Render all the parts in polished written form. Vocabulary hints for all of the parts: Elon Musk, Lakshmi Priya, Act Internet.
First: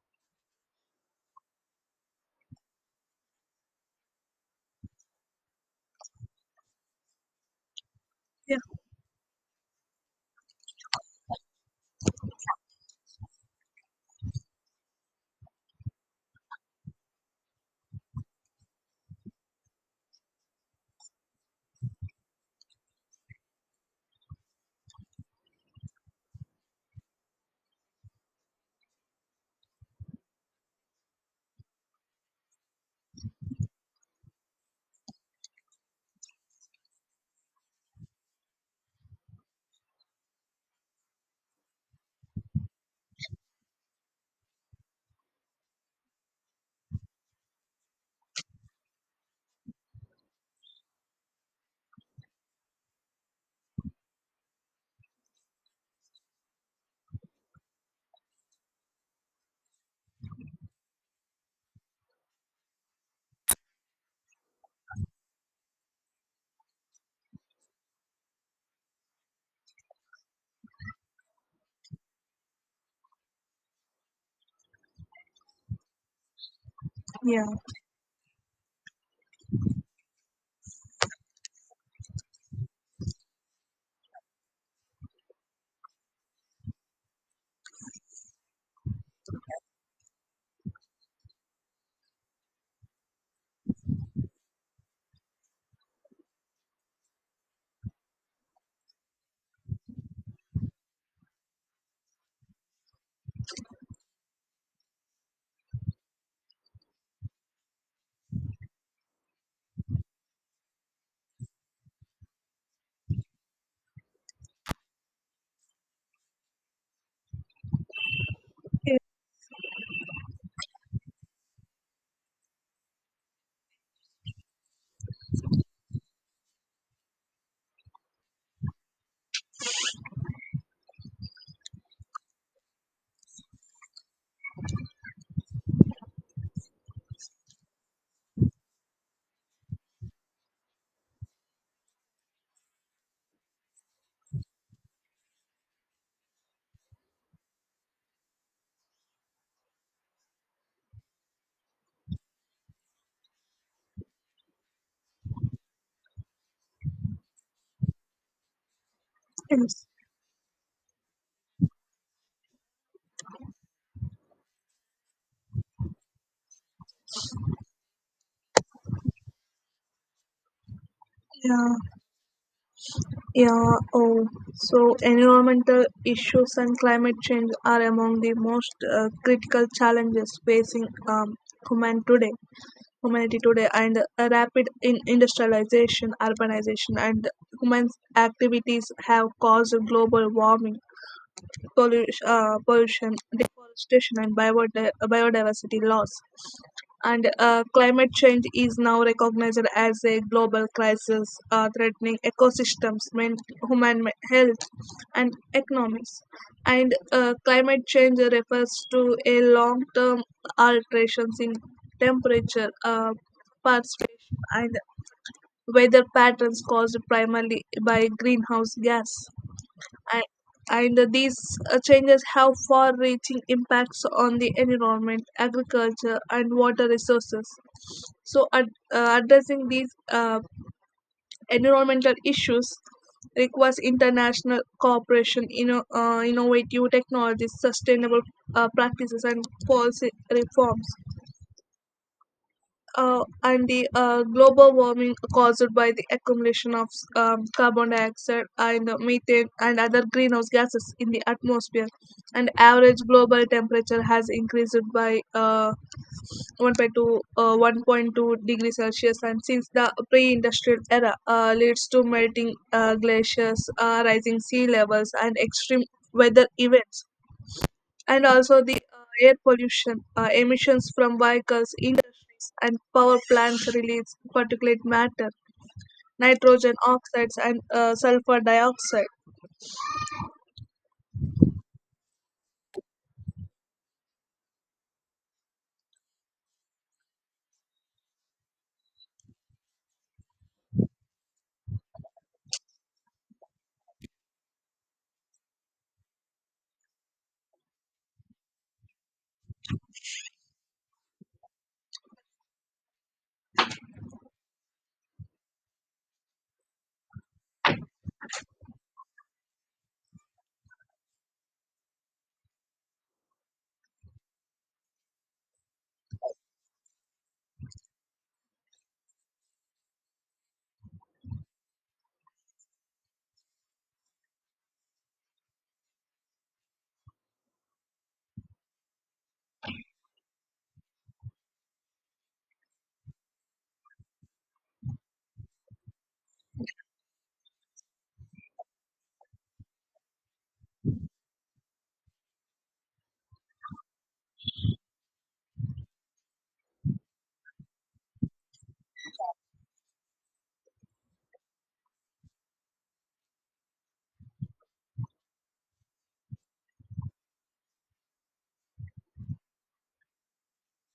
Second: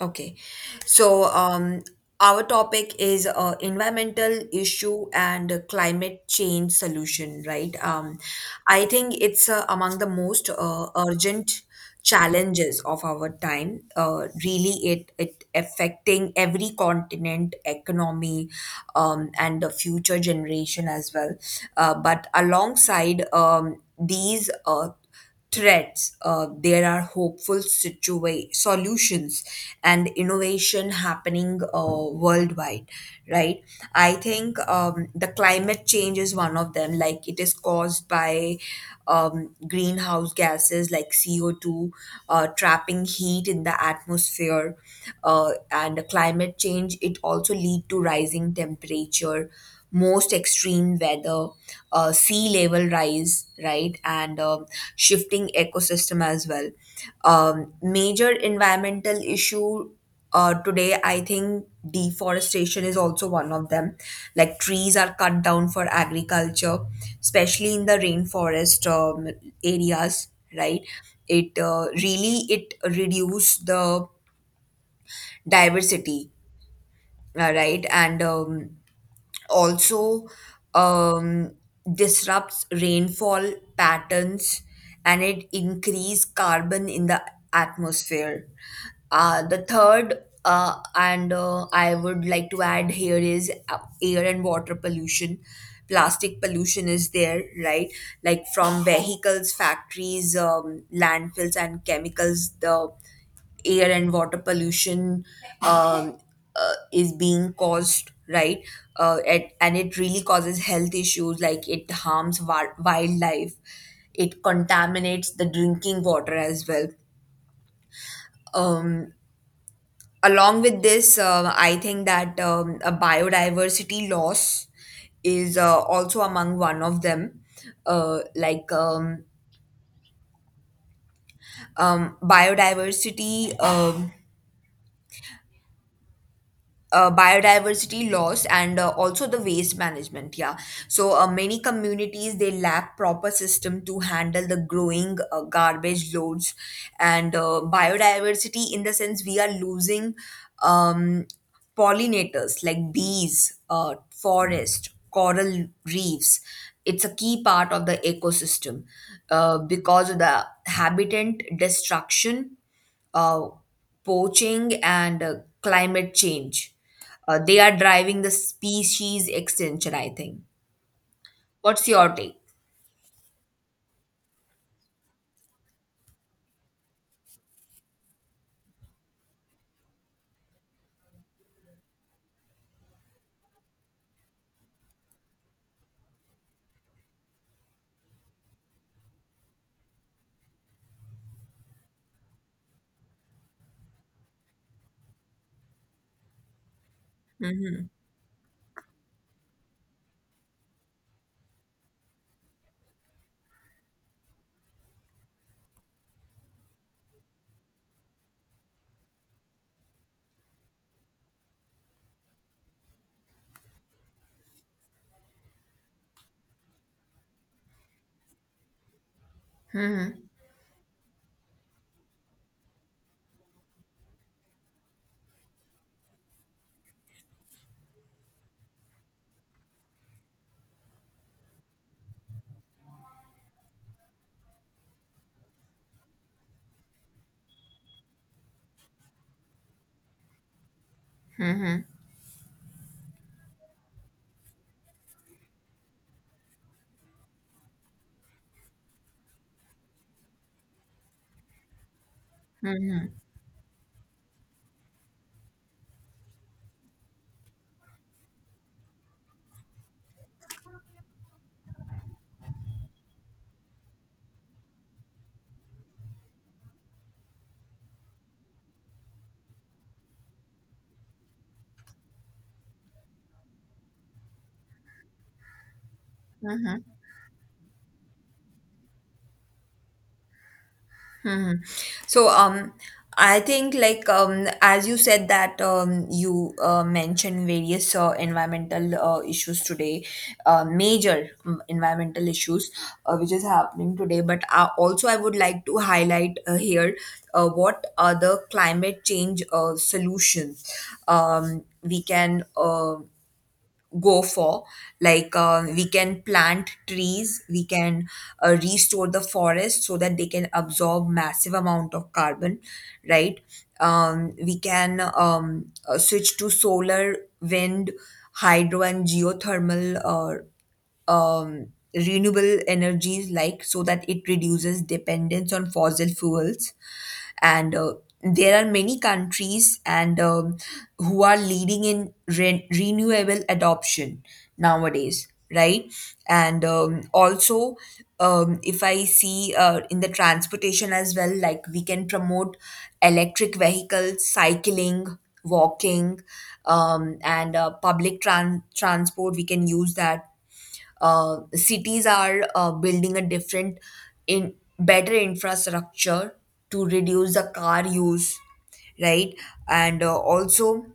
Okay, so um, our topic is environmental issue and climate change solution, right? Yeah, I think it's among the most urgent challenges of our time. Really, it affecting every continent, economy, and the future generation as well. But alongside these. Threats, there are hopeful solutions and innovation happening worldwide, right? I think the climate change is one of them. Like it is caused by greenhouse gases like CO2, trapping heat in the atmosphere, and climate change. It also lead to rising temperature, most extreme weather, sea level rise, right, and shifting ecosystem as well. Major environmental issue today, I think deforestation is also one of them. Like trees are cut down for agriculture, especially in the rainforest areas, right? It really it reduce the diversity, yeah, right? And also um, disrupts rainfall patterns and it increase carbon in the atmosphere. The third and I would like to add here is air and water pollution. Plastic pollution is there, right? Like from vehicles, factories, landfills, and chemicals, the air and water pollution um, is being caused, right? And it really causes health issues like it harms wildlife, it contaminates the drinking water as well. it's, Um, Along with this, I think that a biodiversity loss is also among one of them. Uh, like um, um, biodiversity. Um, Biodiversity loss and also the waste management, yeah, so many communities they lack proper system to handle the growing garbage loads, and biodiversity in the sense we are losing um, pollinators like bees, forest, coral reefs. It's a key part of the ecosystem, it's, because of the habitat destruction, uh, poaching, and climate change. They are driving the species extinction, I think. yeah, What's your take? yeah. Oh, so environmental issues and climate change are among the most critical challenges facing human today, humanity today, and a rapid in industrialization, urbanization, and human activities have caused global warming, pollution, deforestation, and biodiversity loss. And climate change is now recognized as a global crisis threatening ecosystems, human health, and economies. And climate change refers to a long-term alterations in temperature, precipitation, and weather patterns caused primarily by greenhouse gas. And and these changes have far-reaching impacts on the environment, agriculture, and water resources. So, addressing these environmental issues requires international cooperation, innovative technologies, sustainable practices, and policy reforms. And the global warming caused by the accumulation of carbon dioxide and methane and other greenhouse gases in the atmosphere, and average global temperature has increased by 1.2 degrees Celsius, and since the pre-industrial era leads to melting glaciers, rising sea levels, and extreme weather events. And also the air pollution, emissions from vehicles, industries, and power plants release particulate matter, nitrogen oxides, and sulfur dioxide. Hmm. So, I think, like, as you said that you mentioned various environmental issues today, major environmental issues which is happening today. But also, I would like to highlight here what are the climate change solutions we can go for. Like we can plant trees, we can restore the forest so that they can absorb massive amount of carbon, right. We can switch to solar, wind, hydro, and geothermal um, renewable energies, like, so that it reduces dependence on fossil fuels. And there are many countries, and who are leading in renewable adoption nowadays, right. And also, if I see in the transportation as well, like we can promote electric vehicles, cycling, walking, and public transport. We can use that. Cities are building a different, in better infrastructure to reduce the car use, right? And also,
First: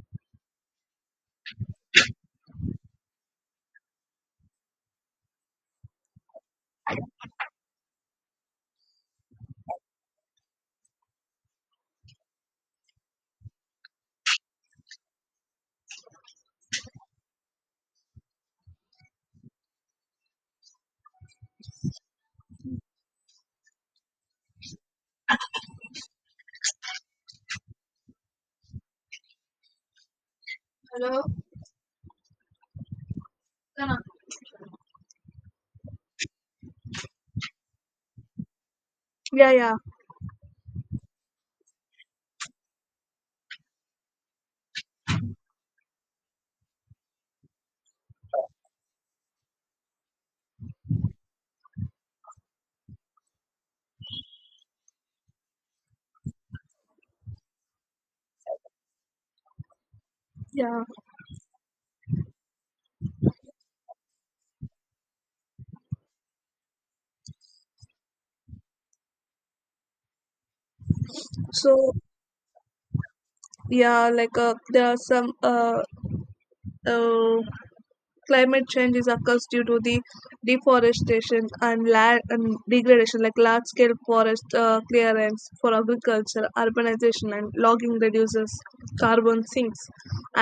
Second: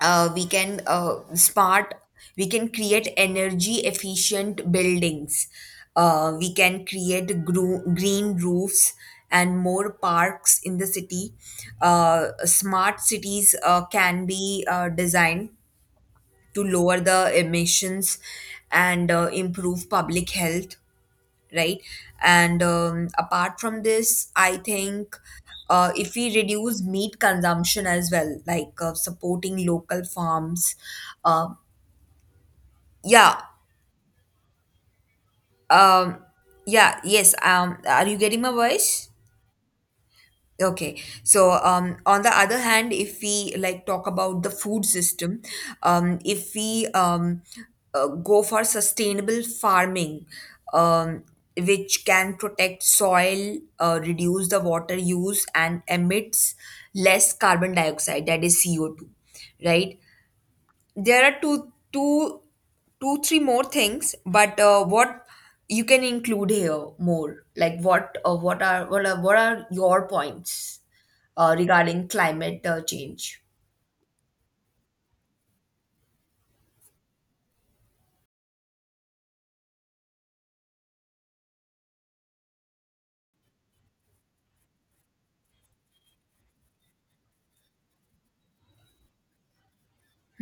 we can smart. we can create energy efficient buildings. We can create green roofs and more parks in the city. Smart cities can be designed to lower the emissions and improve public health, right. And apart from this, I think if we reduce meat consumption as well, like supporting local farms. Hello? uh, yeah um, yeah yes, are you getting my voice? Yeah, yeah, Okay. So, on the other hand, if we, like, talk about the food system, if we go for sustainable farming, um, which can protect soil, reduce the water use, and emits less carbon dioxide, that is CO2, right? yeah. There are two two two three more things, but what you can include here more like what are what are what are your points So regarding climate change? yeah, like there are some uh, climate change is occurs due to the deforestation and land and degradation, like large scale forest clearance for agriculture, urbanization, and logging reduces carbon sinks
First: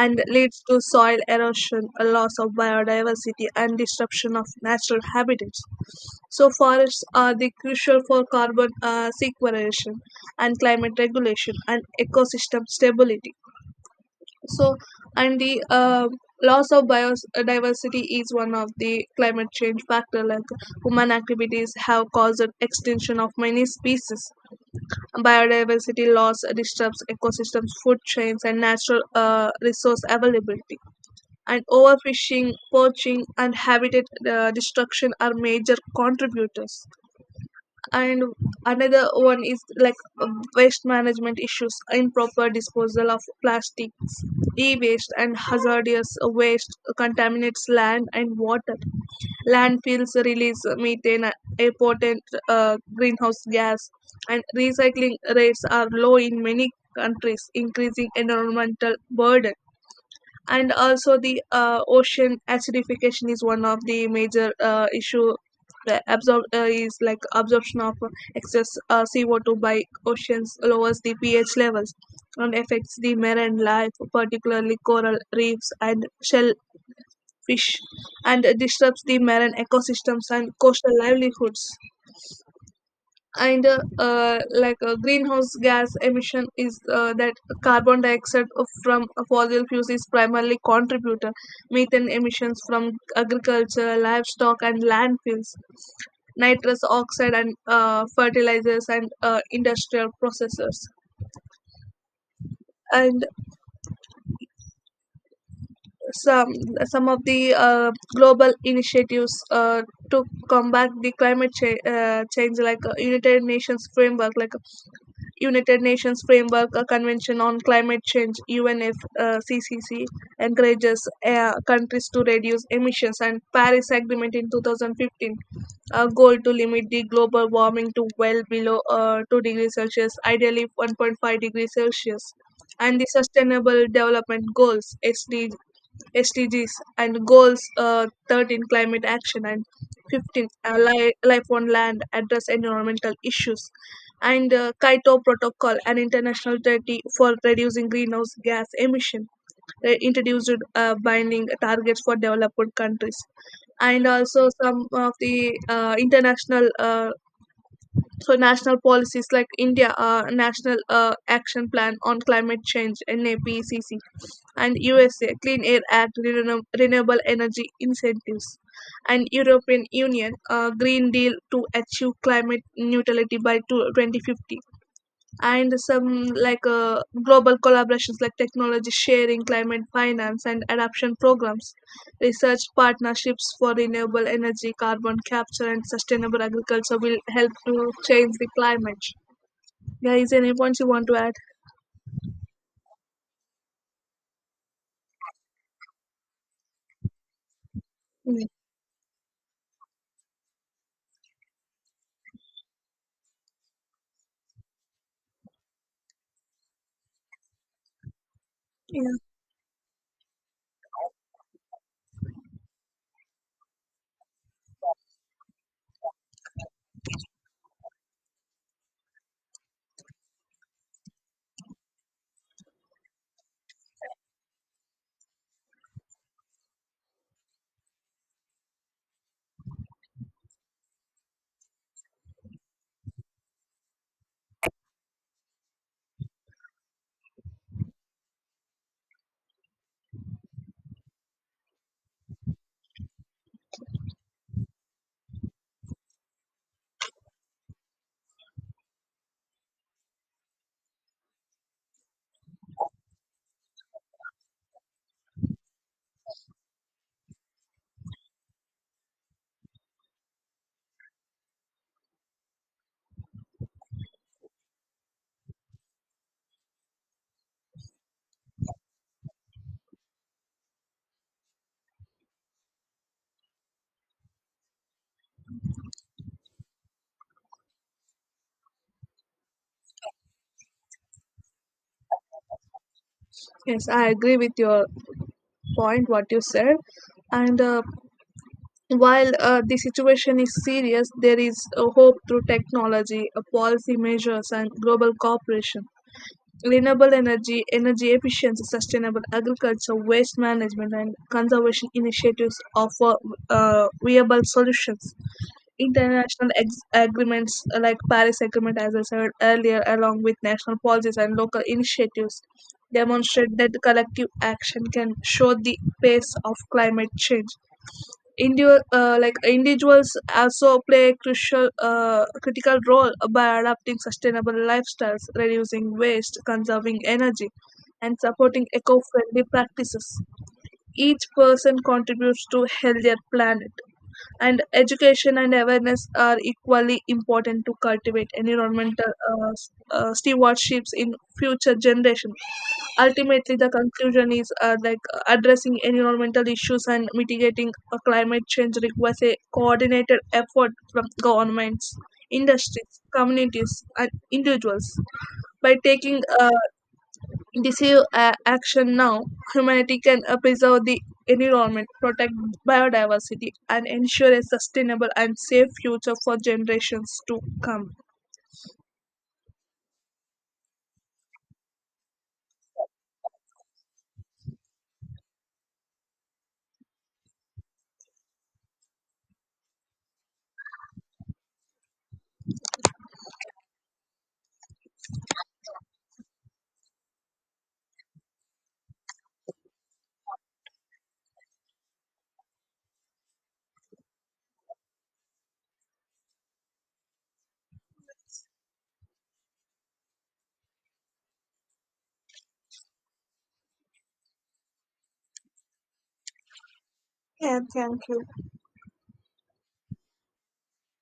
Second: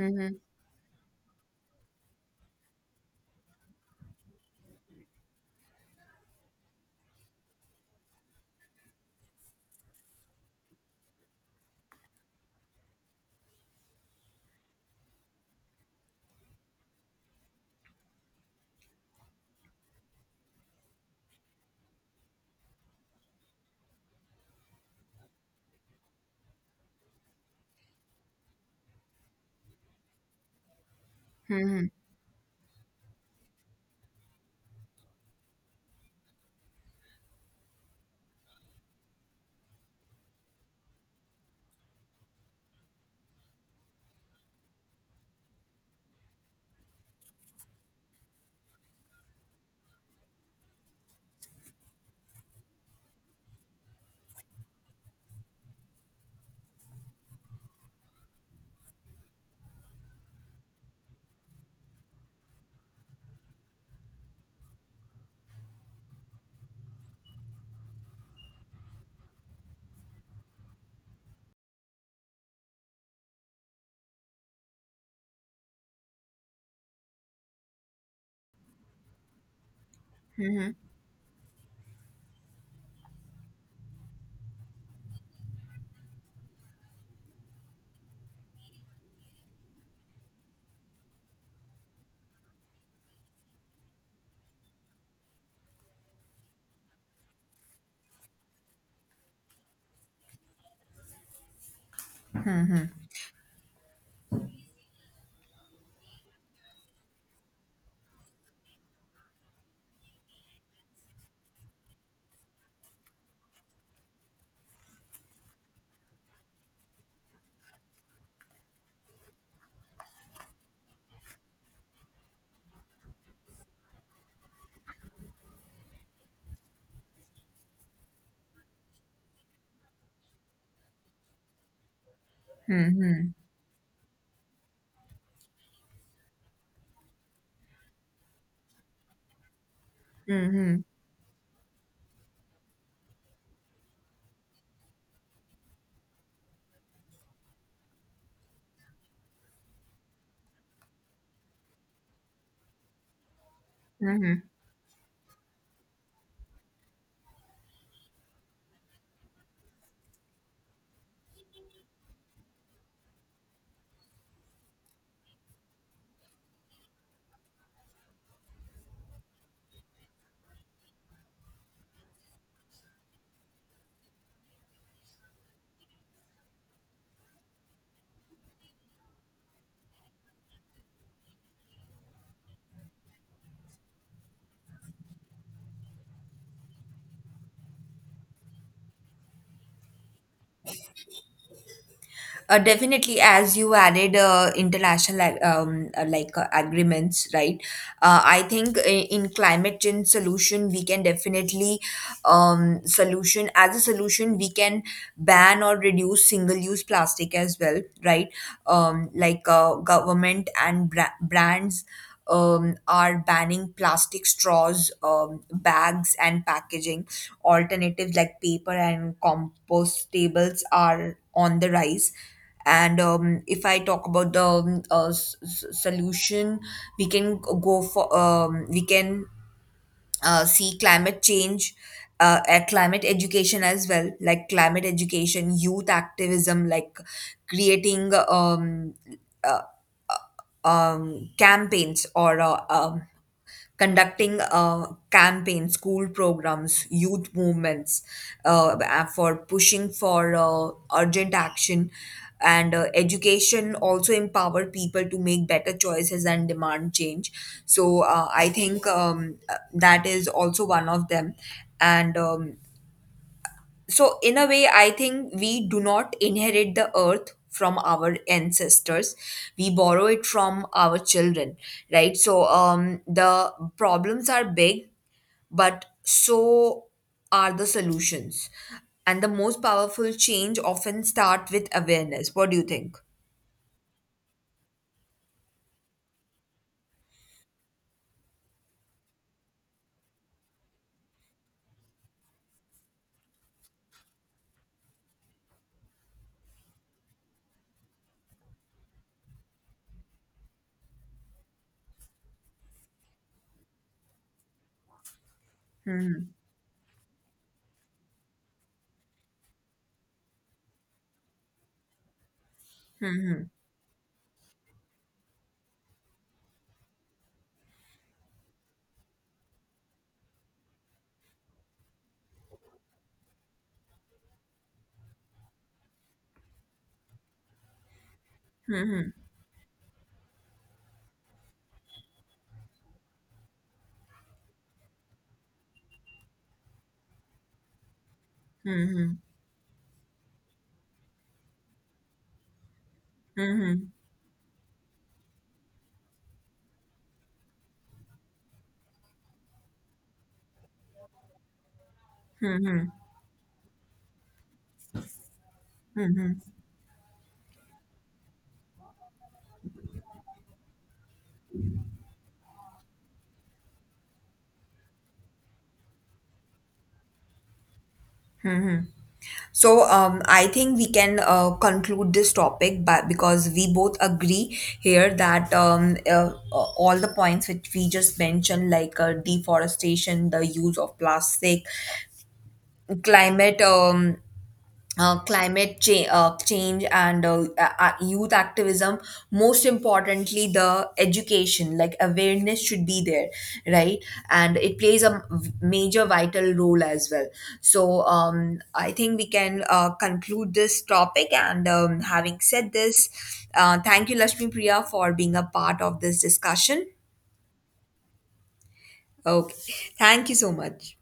and leads to soil erosion, a loss of biodiversity, and disruption of natural habitats. So forests are the crucial for carbon sequestration and climate regulation and ecosystem stability. So, and the loss of biodiversity is one of the climate change factor, like human activities have caused extinction of many species. Biodiversity loss disturbs ecosystems, food chains, and natural resource availability, and overfishing, poaching, and habitat destruction are major contributors. And another one is like uh, waste management issues, improper disposal of plastics, e-waste, and hazardous waste contaminates land and water. Landfills release methane, a potent greenhouse gas, and recycling rates are low in many countries, increasing environmental burden. And also the ocean acidification is one of the major issue. The absorb is like absorption of excess CO2 by oceans lowers the pH levels and affects the marine life, particularly coral reefs and shellfish, and disrupts the marine ecosystems and coastal livelihoods. And like greenhouse gas emission is that carbon dioxide from fossil fuels is primarily contributor, methane emissions from agriculture, livestock, and landfills, nitrous oxide and fertilizers and industrial processors. And some some of the global initiatives to combat the change, like United Nations Framework Convention on Climate Change (UNFCCC) encourages countries to reduce emissions, and Paris Agreement in 2015, a goal to limit the global warming to well below 2 degrees Celsius, ideally 1.5 degrees Celsius, and the Sustainable Development Goals, SDGs, and goals 13 climate action and 15 life on land address environmental issues. And Kyoto Protocol, an international treaty for reducing greenhouse gas emission, introduced binding targets for developed countries. And also some of the international so national policies, like India national action plan on climate change, NAPCC, and USA Clean Air Act, renewable energy incentives, and European Union Green Deal to achieve climate neutrality by 2050, and some like global collaborations like technology sharing, climate finance, and adaptation programs, research partnerships for renewable energy, carbon capture, and sustainable agriculture will help to change the climate. Guys, any points you want to add? Definitely, as you added international agreements, right? I Mm, think in climate change solution, we can definitely solution as a solution, we can ban or reduce single use plastic as well, right? yeah. Like government and brands are banning plastic straws, bags, and packaging. Alternatives like paper and compostables are on the rise. And if I talk about the solution, we can go for we can see climate change. Climate education as well, like climate education, youth activism, like creating uh, campaigns, or conducting campaigns, school programs, youth movements, for pushing for urgent action. And education also empower people to make better choices and demand change. So I think that is also one of them. And so, in a way, I think we do not inherit the earth from our ancestors. We borrow it from our children, right? So, the problems are big, but so are the solutions. And the most powerful change often start with awareness. What do you think? Yes, I agree with your point what you said. And while the situation is serious, there is a hope through technology, policy measures, and global cooperation. Renewable energy, energy efficiency, sustainable agriculture, waste management, and conservation initiatives offer viable solutions. International agreements like Paris Agreement, as I said earlier, along with national policies and local initiatives, demonstrate that collective action can show the pace of climate change. Like individuals also play a crucial, critical role by adopting sustainable lifestyles, reducing waste, conserving energy, and supporting eco-friendly practices. Each person contributes to healthier planet, and education and awareness are equally important to cultivate environmental stewardships in future generations. Ultimately, the conclusion is like addressing environmental issues and mitigating climate change requires a coordinated effort from governments, industries, communities, and individuals. By Hmm. taking decisive action now, humanity can preserve the environment, protect biodiversity, and ensure a sustainable and safe future for generations to come. So, I think we can conclude this topic, but because we both agree here that all the points which we just mentioned, like deforestation, the use of plastic, climate change, and youth activism, most importantly the education, like awareness should be there, right, and it plays a major vital role as well. So I think we can conclude this topic, and having said this, thank you, Lakshmi Priya, for being a part of this discussion. Yeah, thank you. Okay, thank you so much.